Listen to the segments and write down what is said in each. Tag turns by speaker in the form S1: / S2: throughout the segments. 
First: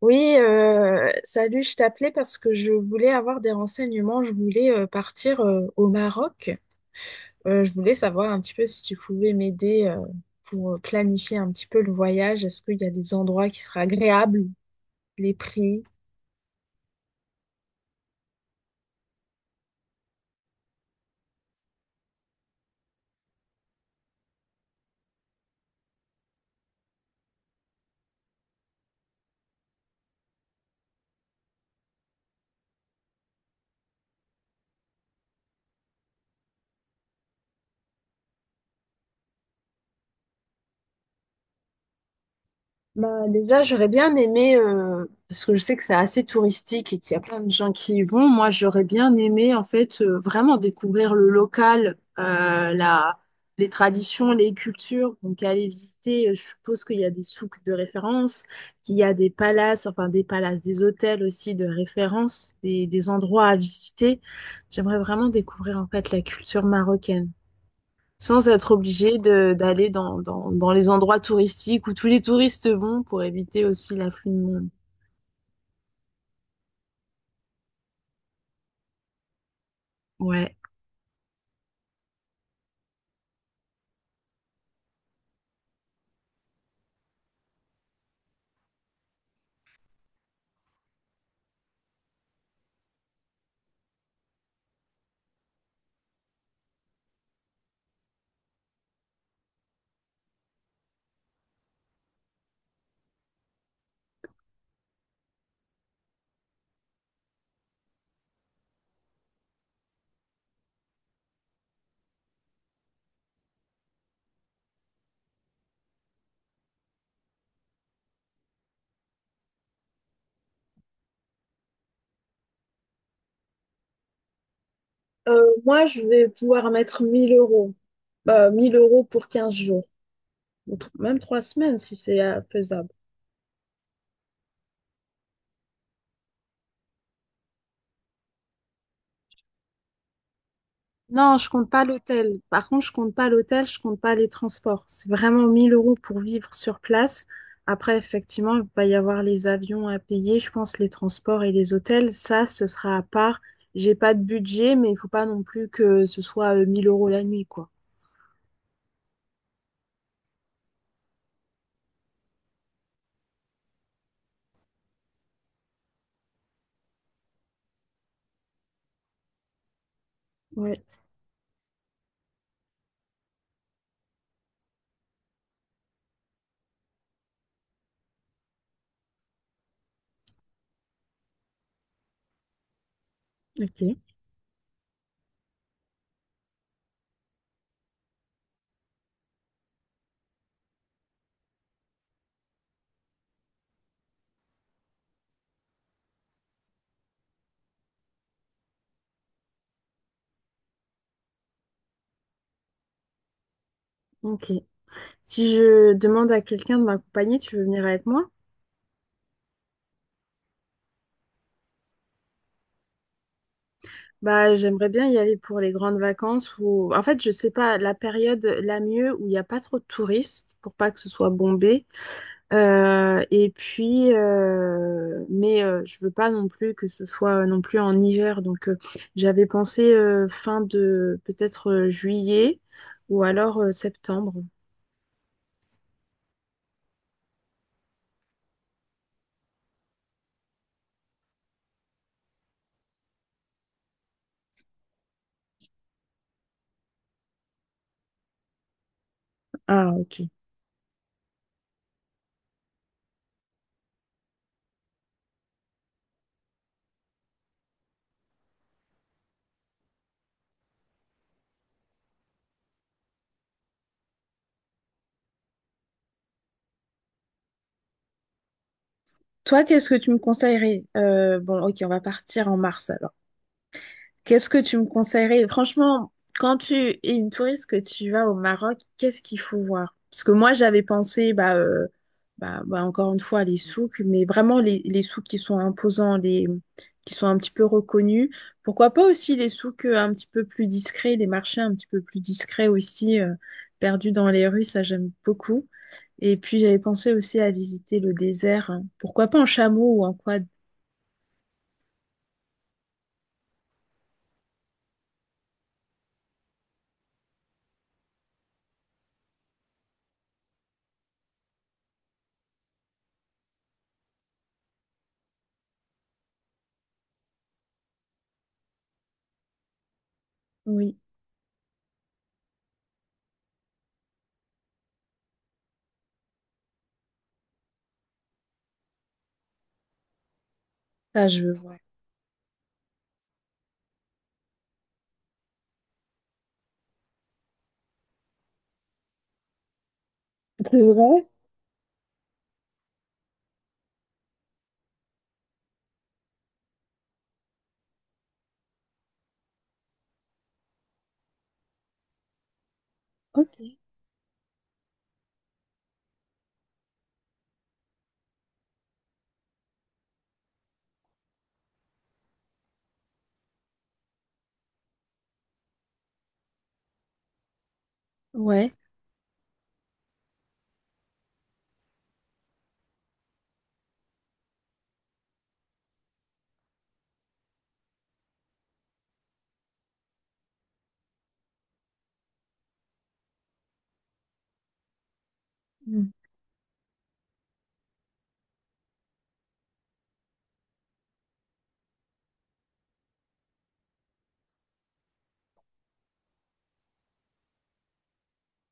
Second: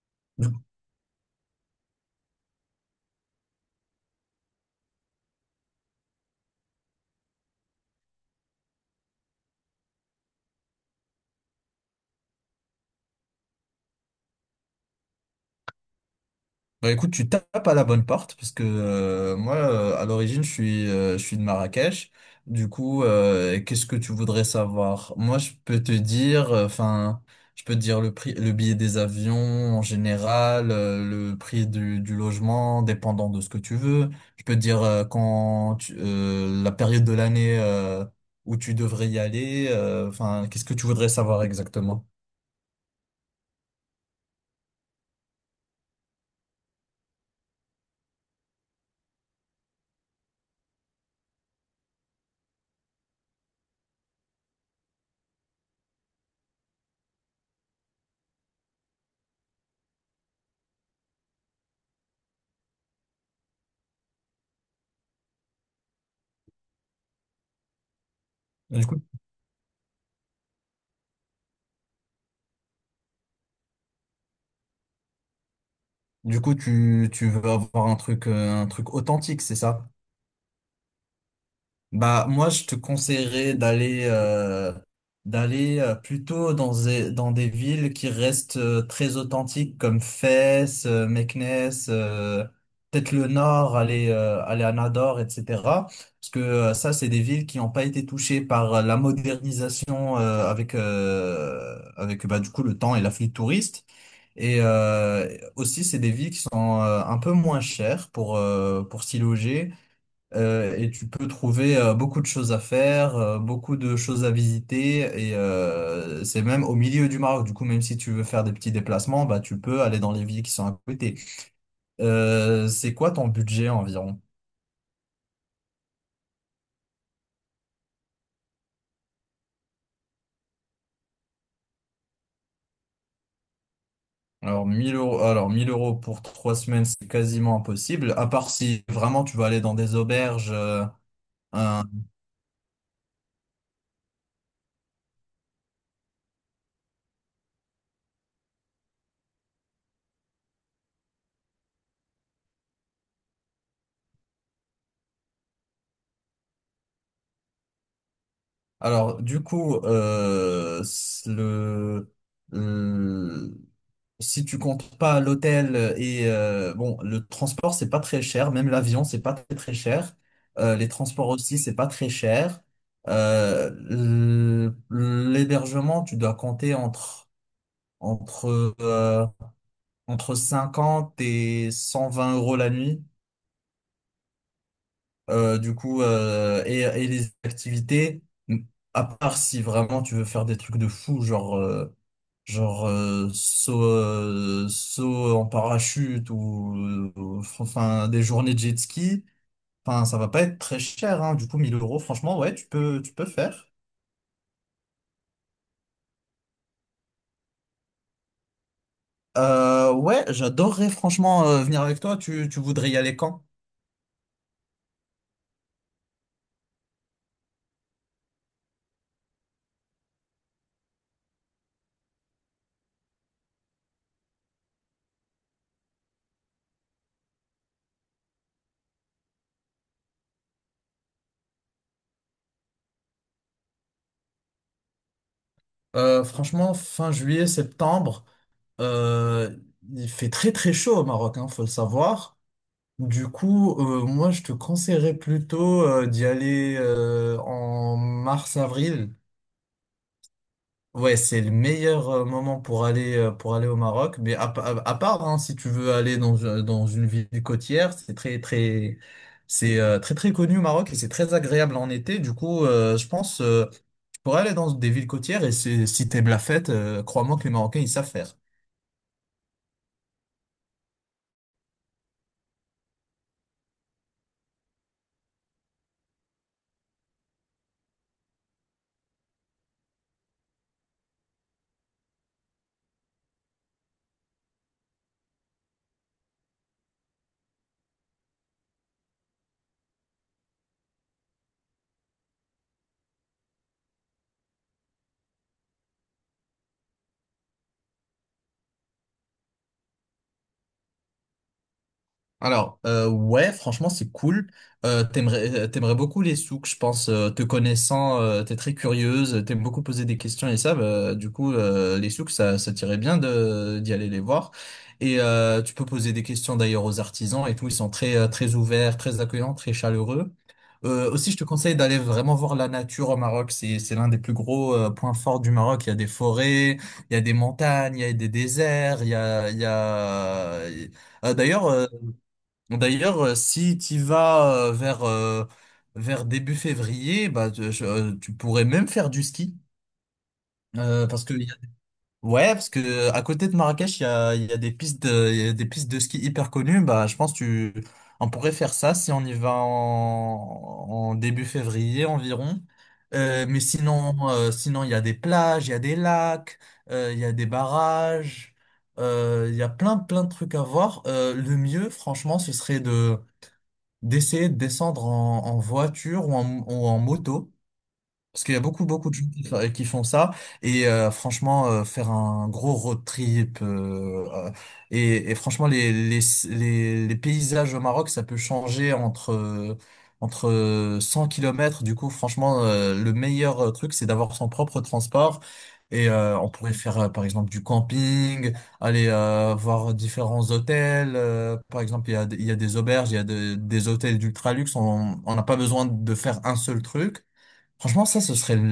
S1: Oui,
S2: Du coup,
S1: salut, je t'appelais parce que je voulais avoir des renseignements. Je voulais partir au Maroc. Je voulais savoir un petit peu si tu pouvais m'aider pour planifier un petit peu le voyage. Est-ce qu'il y a des endroits qui seraient agréables, les prix?
S2: Bah écoute, tu tapes à la bonne porte parce que moi, à l'origine, je suis de Marrakech. Du coup, qu'est-ce que tu voudrais savoir? Moi, je peux te dire, enfin, je peux te dire le prix, le billet des avions en général, le prix du logement, dépendant de ce que tu veux. Je peux te dire la période de l'année où tu devrais y aller. Enfin, qu'est-ce que tu voudrais savoir exactement?
S1: Bah, déjà, j'aurais bien aimé, parce que je sais que c'est assez touristique et qu'il y a plein de gens qui y vont, moi j'aurais bien aimé en fait vraiment découvrir le local, les traditions, les cultures. Donc aller visiter, je suppose qu'il y a des souks de référence, qu'il y a des palaces, enfin des palaces, des hôtels aussi de référence, des endroits à visiter. J'aimerais vraiment découvrir en fait la culture marocaine sans être obligé d'aller dans les endroits touristiques où tous les touristes vont pour éviter aussi l'afflux de monde.
S2: Du coup, tu veux avoir un truc authentique, c'est ça?
S1: Ouais.
S2: Bah, moi, je te conseillerais d'aller plutôt dans des villes qui restent très authentiques comme Fès, Meknès, peut-être le Nord, aller à Nador, etc. Parce que ça, c'est des villes qui n'ont pas été touchées par la modernisation avec bah, du coup le temps et l'afflux de touristes. Et euh, Aussi, c'est des villes qui sont un peu moins chères pour s'y loger. Et tu peux trouver beaucoup de choses à faire, beaucoup de choses à visiter, et c'est même au milieu du Maroc. Du coup, même si tu veux faire des petits déplacements, bah, tu peux aller dans les villes qui sont à côté. C'est quoi ton budget environ?
S1: Moi, je vais pouvoir mettre 1000 euros. Bah, 1000 € pour 15 jours. Ou même 3 semaines si c'est faisable.
S2: Alors 1000 euros, alors 1000 euros pour trois semaines, c'est quasiment impossible, à part si vraiment tu vas aller dans des auberges.
S1: Non, je compte
S2: Un-
S1: pas l'hôtel. Par contre, je compte pas l'hôtel, je compte pas les transports. C'est vraiment 1000 € pour vivre sur place. Après, effectivement, il va y avoir les avions à payer, je pense, les transports et les hôtels. Ça, ce sera à part. J'ai pas de budget, mais il faut pas non plus que ce soit 1000 € la nuit, quoi.
S2: Alors du coup, le... Si tu comptes pas l'hôtel et bon, le transport, c'est pas très cher, même l'avion, c'est pas très très cher.
S1: Ouais,
S2: Les transports aussi, c'est pas très cher. Euh, l- L'hébergement, tu dois compter entre euh, entre 50 et 120 euros la nuit.
S1: ok,
S2: Du coup, et les activités, à part si vraiment tu veux faire des trucs de fou, genre saut en parachute enfin des journées de jet ski, enfin ça va pas être très cher hein. Du coup 1000 euros franchement ouais tu peux faire.
S1: ok. Si je demande à quelqu'un de m'accompagner, tu veux venir avec moi?
S2: Ouais j'adorerais franchement venir avec toi. Tu voudrais y aller quand?
S1: Bah, j'aimerais bien y aller pour les grandes vacances ou en fait, je sais pas la période la mieux où il n'y a pas trop de touristes pour pas que ce soit bombé. Et puis, mais je veux pas non plus que ce soit non plus en hiver. Donc, j'avais pensé fin de peut-être juillet ou alors septembre.
S2: Franchement fin juillet septembre euh, il fait très très chaud au Maroc hein, faut le savoir. Du coup moi je te conseillerais plutôt d'y aller en mars avril.
S1: Ah, ok.
S2: Ouais, c'est le meilleur moment pour aller au Maroc. Mais à, pa- à part hein, si tu veux aller dans dans une ville côtière, c'est très très connu au Maroc et c'est très agréable en été. Du coup, je pense tu pourrais aller dans des villes côtières et si t'aimes la fête, crois-moi que les Marocains ils savent faire.
S1: Toi, qu'est-ce que tu me conseillerais? Bon, ok, on va partir en mars alors. Qu'est-ce que tu me conseillerais? Franchement, quand tu es une touriste que tu vas au Maroc, qu'est-ce qu'il faut voir? Parce que moi, j'avais pensé, bah, bah, bah, encore une fois, les souks, mais vraiment les souks qui sont imposants, qui sont un petit peu reconnus. Pourquoi pas aussi les souks un petit peu plus discrets, les marchés un petit peu plus discrets aussi, perdus dans les rues, ça j'aime beaucoup. Et puis, j'avais pensé aussi à visiter le désert. Hein. Pourquoi pas en chameau ou en quad?
S2: Ouais, franchement, c'est cool. T'aimerais beaucoup les souks, je pense. Te connaissant, t'es très curieuse, t'aimes beaucoup poser des questions et ça, bah, du coup, les souks, ça t'irait bien d'y aller les voir. Et tu peux poser des questions d'ailleurs aux artisans et tout. Ils sont très ouverts, très accueillants, très chaleureux.
S1: Oui,
S2: Aussi, je te conseille d'aller vraiment voir la nature au Maroc. C'est l'un des plus gros points forts du Maroc. Il y a des forêts, il y a des montagnes, il y a des déserts,
S1: ça
S2: Euh,
S1: je veux
S2: d'ailleurs,
S1: voir.
S2: euh, D'ailleurs, si tu vas vers début février, bah, tu pourrais même faire du ski.
S1: C'est
S2: Parce
S1: vrai?
S2: que, y a- Ouais, parce que à côté de Marrakech, il y a des il y a des pistes de ski hyper connues. Bah, je pense que tu, on pourrait faire ça si on y va en début février environ. Euh,
S1: Ok.
S2: mais sinon, euh, sinon, il y a des plages, il y a des lacs, il y a des barrages, il y a plein, plein de trucs à voir. Le mieux, franchement, ce serait de d'essayer de descendre en voiture ou en moto. Parce qu'il y a
S1: Ouais.
S2: beaucoup, beaucoup de gens qui font ça. Et franchement, faire un gros road trip. Et franchement, les paysages au Maroc, ça peut changer entre 100 kilomètres. Du coup, franchement, le meilleur truc, c'est d'avoir son propre transport. Et
S1: Mm.
S2: on pourrait faire, par exemple, du camping, aller voir différents hôtels. Par exemple, il y a des auberges, il y a de- des hôtels d'ultra luxe. On n'a pas besoin de faire un seul truc. Franchement, ça ce serait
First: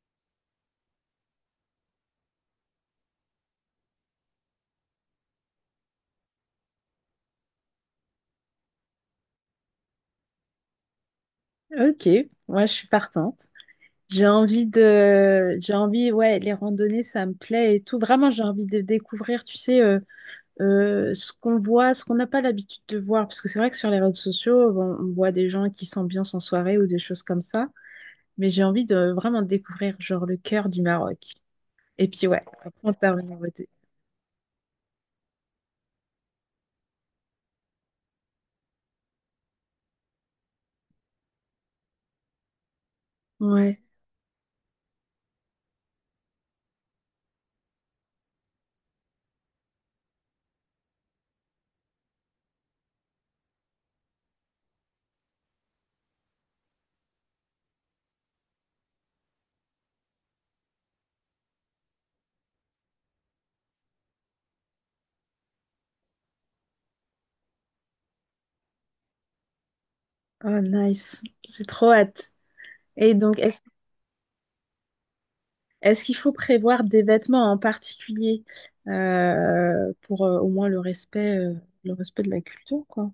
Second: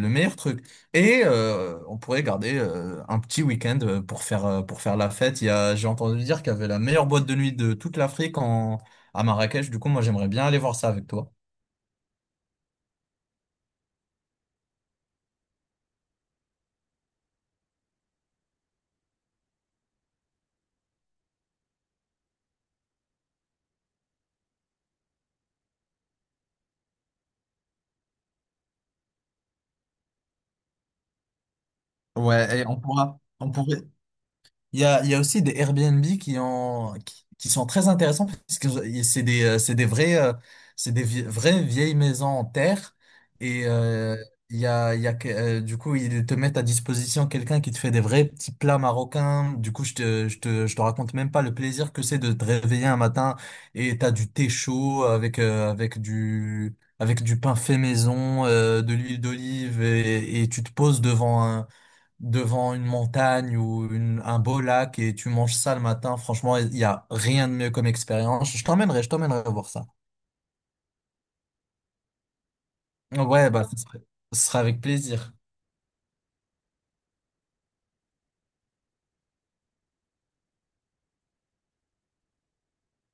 S2: le meilleur truc. Et on pourrait garder un petit week-end pour faire la fête. Il y a, j'ai entendu dire qu'il y avait la meilleure boîte de nuit de toute l'Afrique à Marrakech. Du coup, moi, j'aimerais bien aller voir ça avec toi.
S1: Ok, moi je suis partante. J'ai envie, ouais, les randonnées, ça me plaît et tout. Vraiment, j'ai envie de découvrir, tu sais, ce qu'on voit, ce qu'on n'a pas l'habitude de voir. Parce que c'est vrai que sur les réseaux sociaux, on voit des gens qui s'ambiancent en soirée ou des choses comme ça. Mais j'ai envie de vraiment découvrir, genre, le cœur du Maroc. Et puis, ouais,
S2: Ouais, et
S1: après,
S2: On
S1: on
S2: pourra,
S1: termine en
S2: on
S1: beauté.
S2: pourrait, il y a aussi des Airbnb qui sont très intéressants parce que c'est des c'est des vrais, vraies vieilles maisons en terre et
S1: Ouais,
S2: il y a, que- du coup ils te mettent à disposition quelqu'un qui te fait des vrais petits plats marocains. Du coup je te raconte même pas le plaisir que c'est de te réveiller un matin et t'as du thé chaud avec du pain fait maison, de l'huile d'olive et tu te poses devant une montagne ou un beau lac et tu manges ça le matin, franchement, il n'y a rien de mieux comme expérience. Je t'emmènerai voir ça.
S1: oh, nice. J'ai trop hâte. Et donc,
S2: Ouais,
S1: est-ce
S2: bah, ce serait, Ce serait avec plaisir.
S1: Est-ce qu'il faut prévoir des vêtements en particulier pour au moins le respect de la culture, quoi?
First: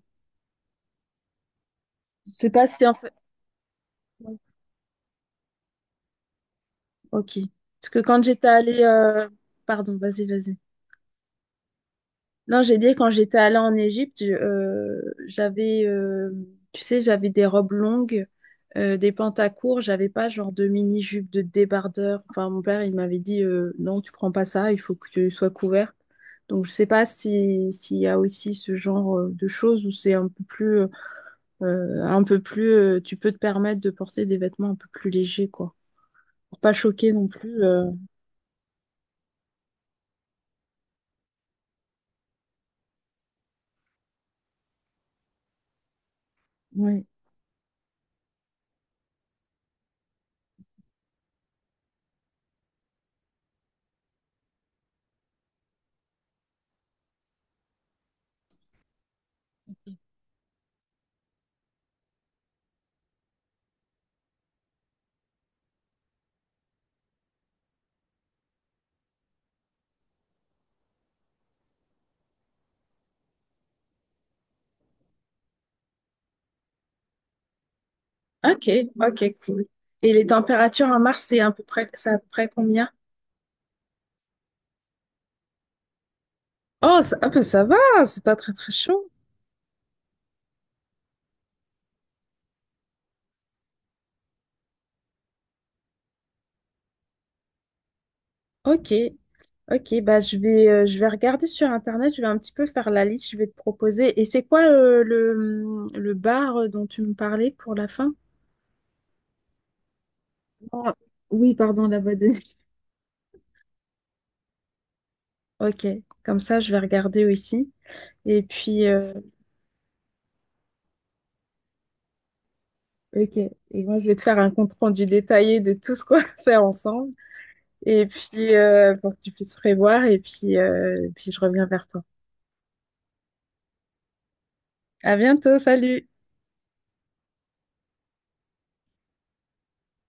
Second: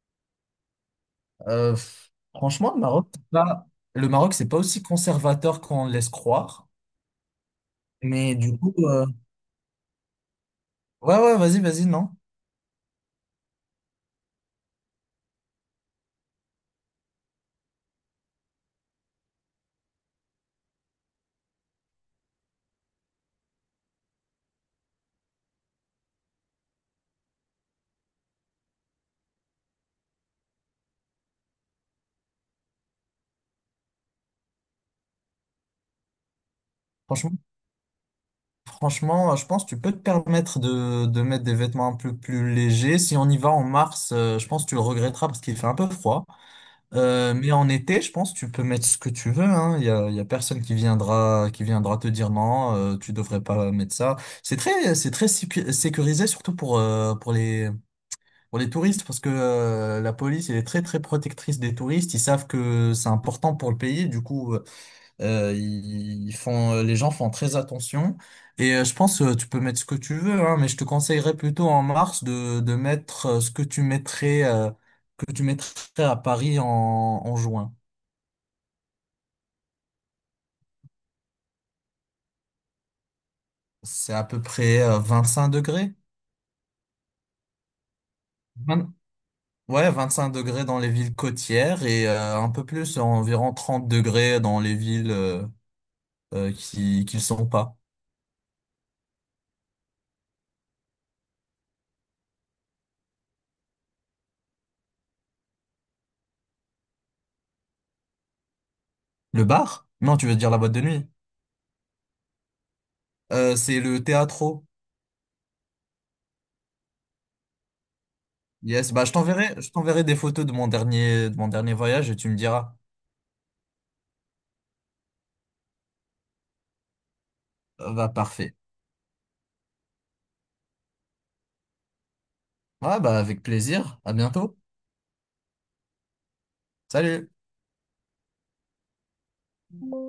S2: Euh, f-
S1: Je sais pas
S2: Franchement,
S1: si en fait.
S2: Le Maroc,
S1: Ouais,
S2: c'est pas aussi conservateur qu'on le laisse croire.
S1: ok. Parce que quand
S2: Mais
S1: j'étais
S2: du coup,
S1: allée, pardon, vas-y, vas-y.
S2: ouais, ouais, vas-y, vas-y, non.
S1: Non, j'ai dit quand j'étais allée en Égypte, j'avais, tu sais, j'avais des robes longues, des pantacourts, j'avais pas genre de mini-jupe, de débardeur. Enfin, mon père, il m'avait dit, non, tu prends pas ça, il faut que tu sois couverte. Donc, je sais pas si, s'il y a aussi ce genre de choses où c'est un peu plus, tu peux te permettre de porter des vêtements un peu plus légers, quoi. Pour pas choquer non
S2: Franchement,
S1: plus.
S2: Franchement, je pense que tu peux te permettre de mettre des vêtements un peu plus légers. Si on y va en mars, je pense que tu le regretteras parce qu'il fait un peu froid.
S1: Oui.
S2: Mais en été, je pense, tu peux mettre ce que tu veux, hein. Il y a personne qui viendra te dire non, tu devrais pas mettre ça. C'est très sécurisé, surtout pour les touristes, parce que, la police, elle est très, très protectrice des touristes. Ils savent que c'est important pour le pays. Du coup, les gens font très attention. Et je pense, tu peux mettre ce que tu veux, hein, mais je te conseillerais plutôt en mars de mettre ce que tu mettrais à Paris en juin.
S1: Ok, ok, cool. Et les températures à Mars, c'est à peu près combien?
S2: C'est à peu près 25 degrés.
S1: Oh, ça, ah, bah, ça va, c'est pas très très
S2: Vingt-
S1: chaud.
S2: ouais, 25 degrés dans les villes côtières et un peu plus, environ 30 degrés dans les villes qui qui le sont pas.
S1: Ok, ok, bah je vais regarder sur internet, je vais un petit peu faire la liste, je vais te proposer. Et c'est quoi le, le bar dont tu me parlais pour la fin?
S2: Le bar? Non, tu veux dire la boîte de
S1: Ah,
S2: nuit.
S1: oui, pardon, la boîte de nuit.
S2: C'est le théâtre.
S1: Ok, comme ça je vais regarder aussi. Et puis,
S2: Yes, bah je t'enverrai, je t'enverrai des photos de mon dernier voyage et tu me diras.
S1: ok, et moi je vais te faire un compte rendu détaillé de tout ce qu'on va faire ensemble.
S2: Ah,
S1: Et
S2: bah parfait.
S1: puis, pour que tu puisses prévoir, et puis, puis je reviens vers toi.
S2: Ouais, bah avec plaisir. À bientôt.
S1: À bientôt, salut!
S2: Salut.